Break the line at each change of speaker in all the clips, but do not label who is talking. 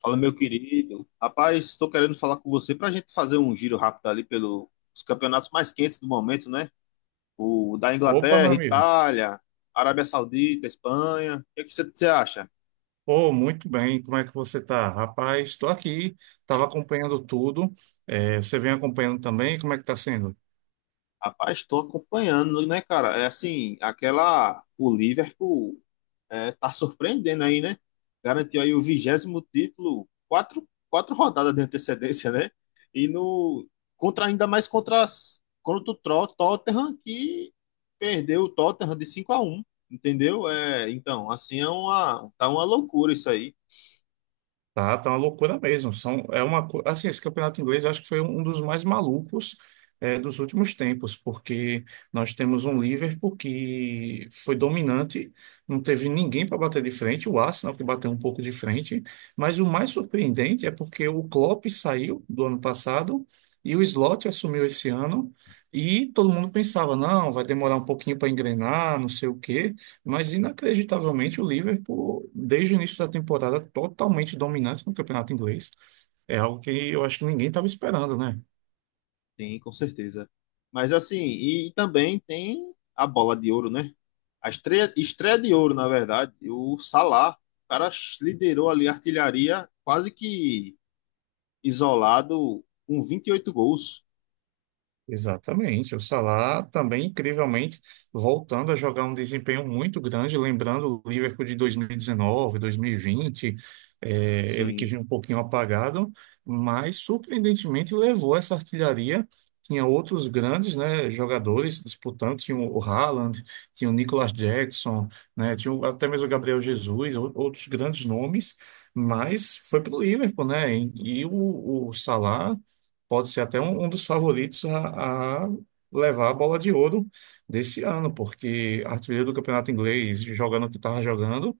Fala, meu querido. Rapaz, estou querendo falar com você para a gente fazer um giro rápido ali pelos campeonatos mais quentes do momento, né? O da
Opa, meu
Inglaterra,
amigo.
Itália, Arábia Saudita, Espanha. O que é que você acha?
Oh, muito bem. Como é que você tá? Rapaz, estou aqui, estava acompanhando tudo. Você vem acompanhando também? Como é que está sendo?
Rapaz, estou acompanhando, né, cara? É assim, aquela. O Liverpool é, tá surpreendendo aí, né? Garantiu aí o 20º título, quatro rodadas de antecedência, né? E no. Contra, ainda mais contra, contra o Tottenham, que perdeu o Tottenham de 5-1, entendeu? É, então, assim, tá uma loucura isso aí.
Tá, uma loucura mesmo. São, é uma, co- Assim, esse campeonato inglês eu acho que foi um dos mais malucos dos últimos tempos, porque nós temos um Liverpool que foi dominante, não teve ninguém para bater de frente, o Arsenal que bateu um pouco de frente, mas o mais surpreendente é porque o Klopp saiu do ano passado e o Slot assumiu esse ano, e todo mundo pensava, não, vai demorar um pouquinho para engrenar, não sei o quê. Mas inacreditavelmente o Liverpool, desde o início da temporada, totalmente dominante no campeonato inglês. É algo que eu acho que ninguém estava esperando, né?
Tem, com certeza. Mas assim, e, também tem a bola de ouro, né? A estreia de ouro, na verdade. O Salah, o cara liderou ali a artilharia quase que isolado com 28 gols.
Exatamente. O Salah também, incrivelmente, voltando a jogar um desempenho muito grande, lembrando o Liverpool de 2019, 2020, ele que
Sim,
vinha um pouquinho apagado, mas surpreendentemente levou essa artilharia. Tinha outros grandes, né, jogadores disputando, tinha o Haaland, tinha o Nicolas Jackson, né, até mesmo o Gabriel Jesus, outros grandes nomes, mas foi para o Liverpool, né? E o Salah pode ser até um dos favoritos a levar a bola de ouro desse ano, porque artilheiro do campeonato inglês, jogando o que estava jogando,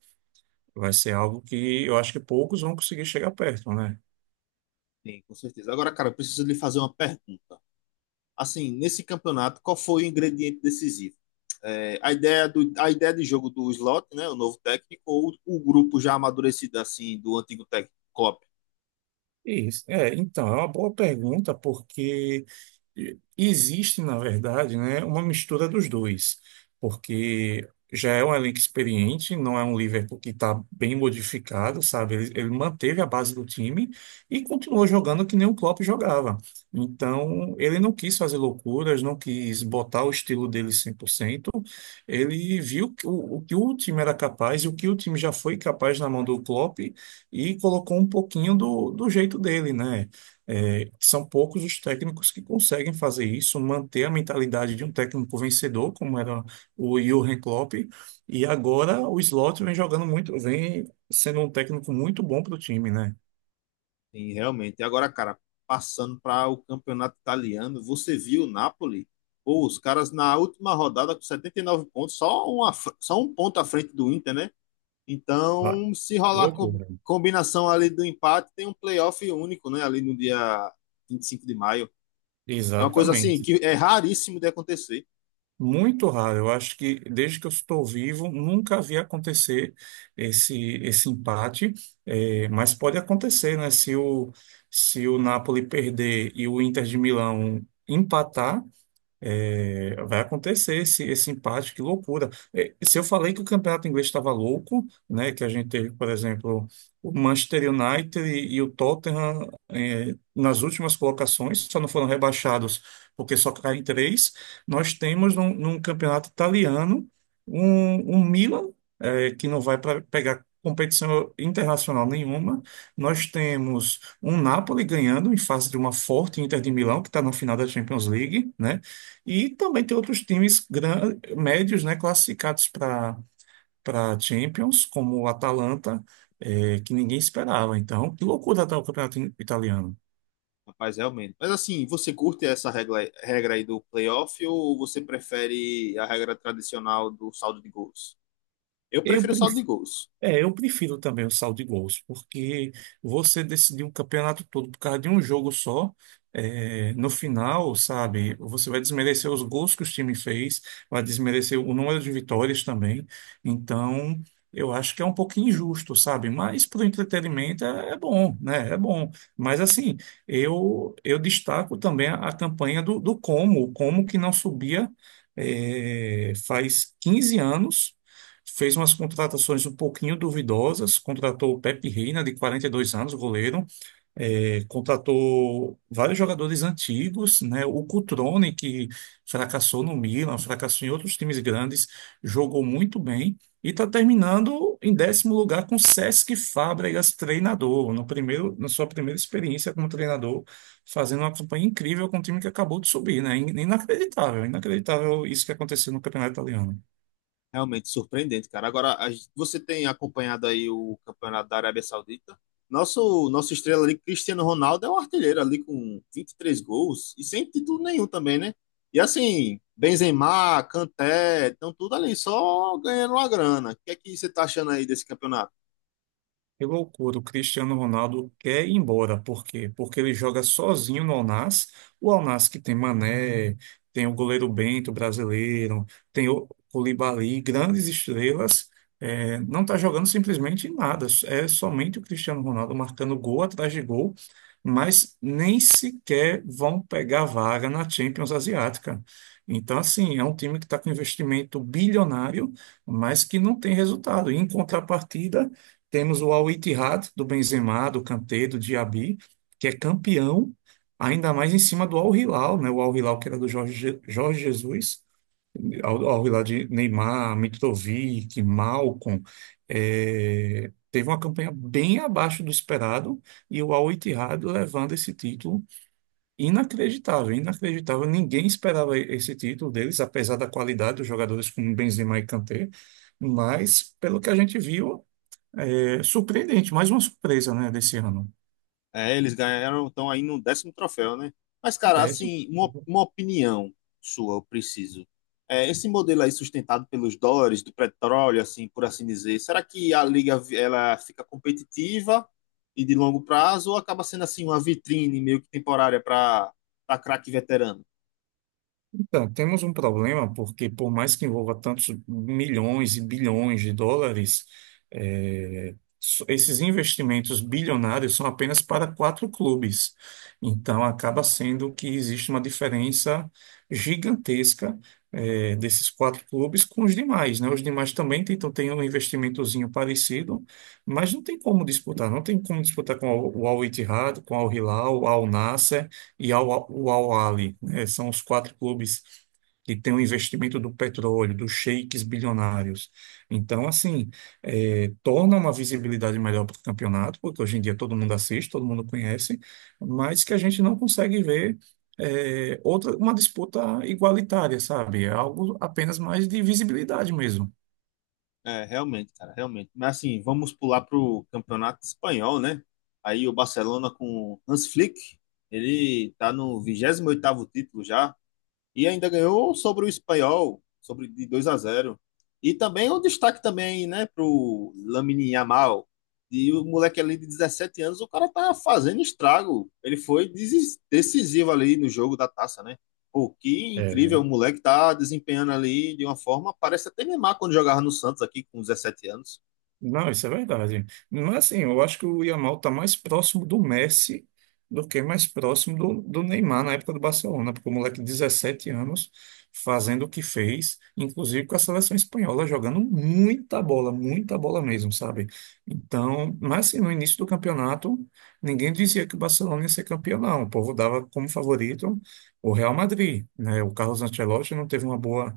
vai ser algo que eu acho que poucos vão conseguir chegar perto, né?
sim, com certeza. Agora, cara, eu preciso lhe fazer uma pergunta. Assim, nesse campeonato, qual foi o ingrediente decisivo? É, a ideia de jogo do Slot, né, o novo técnico, ou o grupo já amadurecido assim do antigo técnico Klopp?
Isso. É, então, é uma boa pergunta, porque existe, na verdade, né, uma mistura dos dois, porque já é um elenco experiente, não é um Liverpool que está bem modificado, sabe? Ele manteve a base do time e continuou jogando que nem o Klopp jogava. Então, ele não quis fazer loucuras, não quis botar o estilo dele 100%. Ele viu que o que o time era capaz e o que o time já foi capaz na mão do Klopp e colocou um pouquinho do jeito dele, né? É, são poucos os técnicos que conseguem fazer isso, manter a mentalidade de um técnico vencedor, como era o Jürgen Klopp, e agora o Slot vem jogando muito, vem sendo um técnico muito bom para o time, né?
Sim, realmente. E agora, cara, passando para o campeonato italiano, você viu o Napoli? Pô, os caras na última rodada com 79 pontos, só, só um ponto à frente do Inter, né?
Vai.
Então, se
Que
rolar co
loucura.
combinação ali do empate, tem um playoff único, né? Ali no dia 25 de maio. É uma coisa assim
Exatamente.
que é raríssimo de acontecer,
Muito raro. Eu acho que desde que eu estou vivo, nunca vi acontecer esse, esse empate. É, mas pode acontecer, né? Se o Napoli perder e o Inter de Milão empatar, é, vai acontecer esse empate, que loucura. É, se eu falei que o campeonato inglês estava louco, né, que a gente teve, por exemplo, o Manchester United e o Tottenham, é, nas últimas colocações, só não foram rebaixados porque só caem três, nós temos num campeonato italiano um Milan, é, que não vai para pegar competição internacional nenhuma. Nós temos um Napoli ganhando em face de uma forte Inter de Milão, que está na final da Champions League, né? E também tem outros times médios, né, classificados para Champions, como o Atalanta, que ninguém esperava. Então, que loucura tá o campeonato italiano.
rapaz, realmente. Mas assim, você curte essa regra aí do playoff ou você prefere a regra tradicional do saldo de gols? Eu
Eu
prefiro saldo de gols.
É, eu prefiro também o saldo de gols, porque você decidir um campeonato todo por causa de um jogo só, é, no final, sabe, você vai desmerecer os gols que o time fez, vai desmerecer o número de vitórias também. Então, eu acho que é um pouquinho injusto, sabe? Mas para o entretenimento é bom, né? É bom. Mas assim, eu destaco também a campanha do Como, o Como que não subia, é, faz 15 anos. Fez umas contratações um pouquinho duvidosas, contratou o Pepe Reina, de 42 anos, goleiro, é, contratou vários jogadores antigos, né? O Cutrone, que fracassou no Milan, fracassou em outros times grandes, jogou muito bem e está terminando em décimo lugar com Cesc Fábregas, treinador, no primeiro, na sua primeira experiência como treinador, fazendo uma campanha incrível com um time que acabou de subir, né? Inacreditável, inacreditável isso que aconteceu no Campeonato Italiano.
Realmente surpreendente, cara. Agora, a gente- você tem acompanhado aí o campeonato da Arábia Saudita? Nosso estrela ali, Cristiano Ronaldo, é um artilheiro ali com 23 gols e sem título nenhum também, né? E assim, Benzema, Kanté, estão tudo ali só ganhando uma grana. O que é que você tá achando aí desse campeonato?
Que loucura, o Cristiano Ronaldo quer ir embora. Por quê? Porque ele joga sozinho no Al Nassr. O Al Nassr que tem Mané, tem o goleiro Bento brasileiro, tem o Koulibaly, grandes estrelas, é, não está jogando simplesmente nada. É somente o Cristiano Ronaldo marcando gol atrás de gol, mas nem sequer vão pegar vaga na Champions Asiática. Então, assim, é um time que está com investimento bilionário, mas que não tem resultado. E, em contrapartida, temos o Al-Ittihad do Benzema, do Kanté, do Diaby, que é campeão, ainda mais em cima do Al-Hilal, né? O Al-Hilal que era do Jorge Jesus, Al-Hilal de Neymar, Mitrovic, Malcom. Teve uma campanha bem abaixo do esperado e o Al-Ittihad levando esse título inacreditável, inacreditável. Ninguém esperava esse título deles, apesar da qualidade dos jogadores como Benzema e Kanté, mas pelo que a gente viu. É surpreendente, mais uma surpresa, né, desse ano.
É, eles ganharam, estão aí no 10º troféu, né? Mas, cara,
10.
assim, uma opinião sua, eu preciso. É, esse modelo aí sustentado pelos dólares, do petróleo, assim, por assim dizer, será que a liga ela fica competitiva e de longo prazo ou acaba sendo assim uma vitrine meio que temporária para craque veterano?
Então, temos um problema porque, por mais que envolva tantos milhões e bilhões de dólares, esses investimentos bilionários são apenas para quatro clubes. Então, acaba sendo que existe uma diferença gigantesca, desses quatro clubes com os demais, né? Os demais também tentam ter um investimentozinho parecido, mas não tem como disputar. Não tem como disputar com o Al Ittihad, com o Al Hilal, o Al Nasser o Al Ahly. É, são os quatro clubes que têm o investimento do petróleo, dos sheiks bilionários. Então, assim, é, torna uma visibilidade melhor para o campeonato, porque hoje em dia todo mundo assiste, todo mundo conhece, mas que a gente não consegue ver uma disputa igualitária, sabe? É algo apenas mais de visibilidade mesmo.
É, realmente, cara, realmente. Mas assim, vamos pular pro campeonato espanhol, né? Aí o Barcelona com Hans Flick, ele tá no 28º título já. E ainda ganhou sobre o espanhol, sobre de 2-0. E também o destaque também, né, pro Lamine Yamal. E o moleque ali de 17 anos, o cara tá fazendo estrago. Ele foi decisivo ali no jogo da taça, né? Pô, que incrível, o moleque tá desempenhando ali de uma forma, parece até Neymar quando jogava no Santos aqui com 17 anos.
Não, isso é verdade. Mas assim, eu acho que o Yamal está mais próximo do Messi do que mais próximo do Neymar na época do Barcelona, porque o moleque de 17 anos fazendo o que fez, inclusive com a seleção espanhola, jogando muita bola mesmo, sabe? Então, mas assim, no início do campeonato, ninguém dizia que o Barcelona ia ser campeão, não. O povo dava como favorito o Real Madrid, né? O Carlos Ancelotti não teve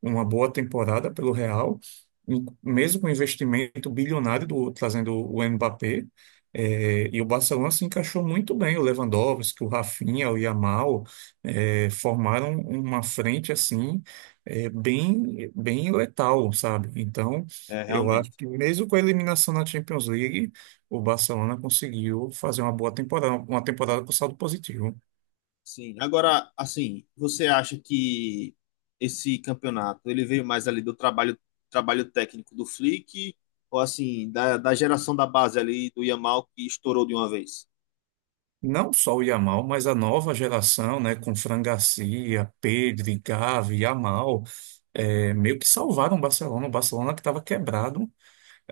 uma boa temporada pelo Real mesmo com o investimento bilionário do trazendo o Mbappé, e o Barcelona se encaixou muito bem. O Lewandowski, o Rafinha, o Yamal, formaram uma frente assim, bem letal, sabe? Então,
É,
eu acho
realmente.
que mesmo com a eliminação na Champions League, o Barcelona conseguiu fazer uma boa temporada, uma temporada com saldo positivo.
Sim. Agora, assim, você acha que esse campeonato ele veio mais ali do trabalho técnico do Flick ou assim da geração da base ali do Yamal que estourou de uma vez?
Não só o Yamal, mas a nova geração, né, com Fran Garcia, Pedri, Gavi, Yamal, meio que salvaram o Barcelona. O Barcelona que estava quebrado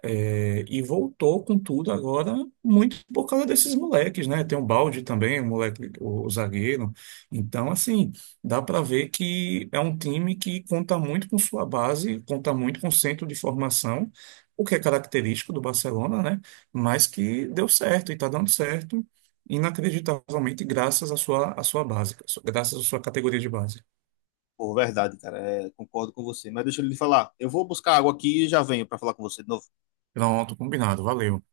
é, e voltou com tudo agora, muito por causa desses moleques, né? Tem um Balde também, o moleque, o zagueiro. Então, assim, dá para ver que é um time que conta muito com sua base, conta muito com o centro de formação, o que é característico do Barcelona, né? Mas que deu certo e está dando certo, inacreditavelmente, graças à sua base, graças à sua categoria de base.
Por verdade, cara, é, concordo com você. Mas deixa ele falar. Eu vou buscar água aqui e já venho para falar com você de novo.
Pronto, combinado, valeu.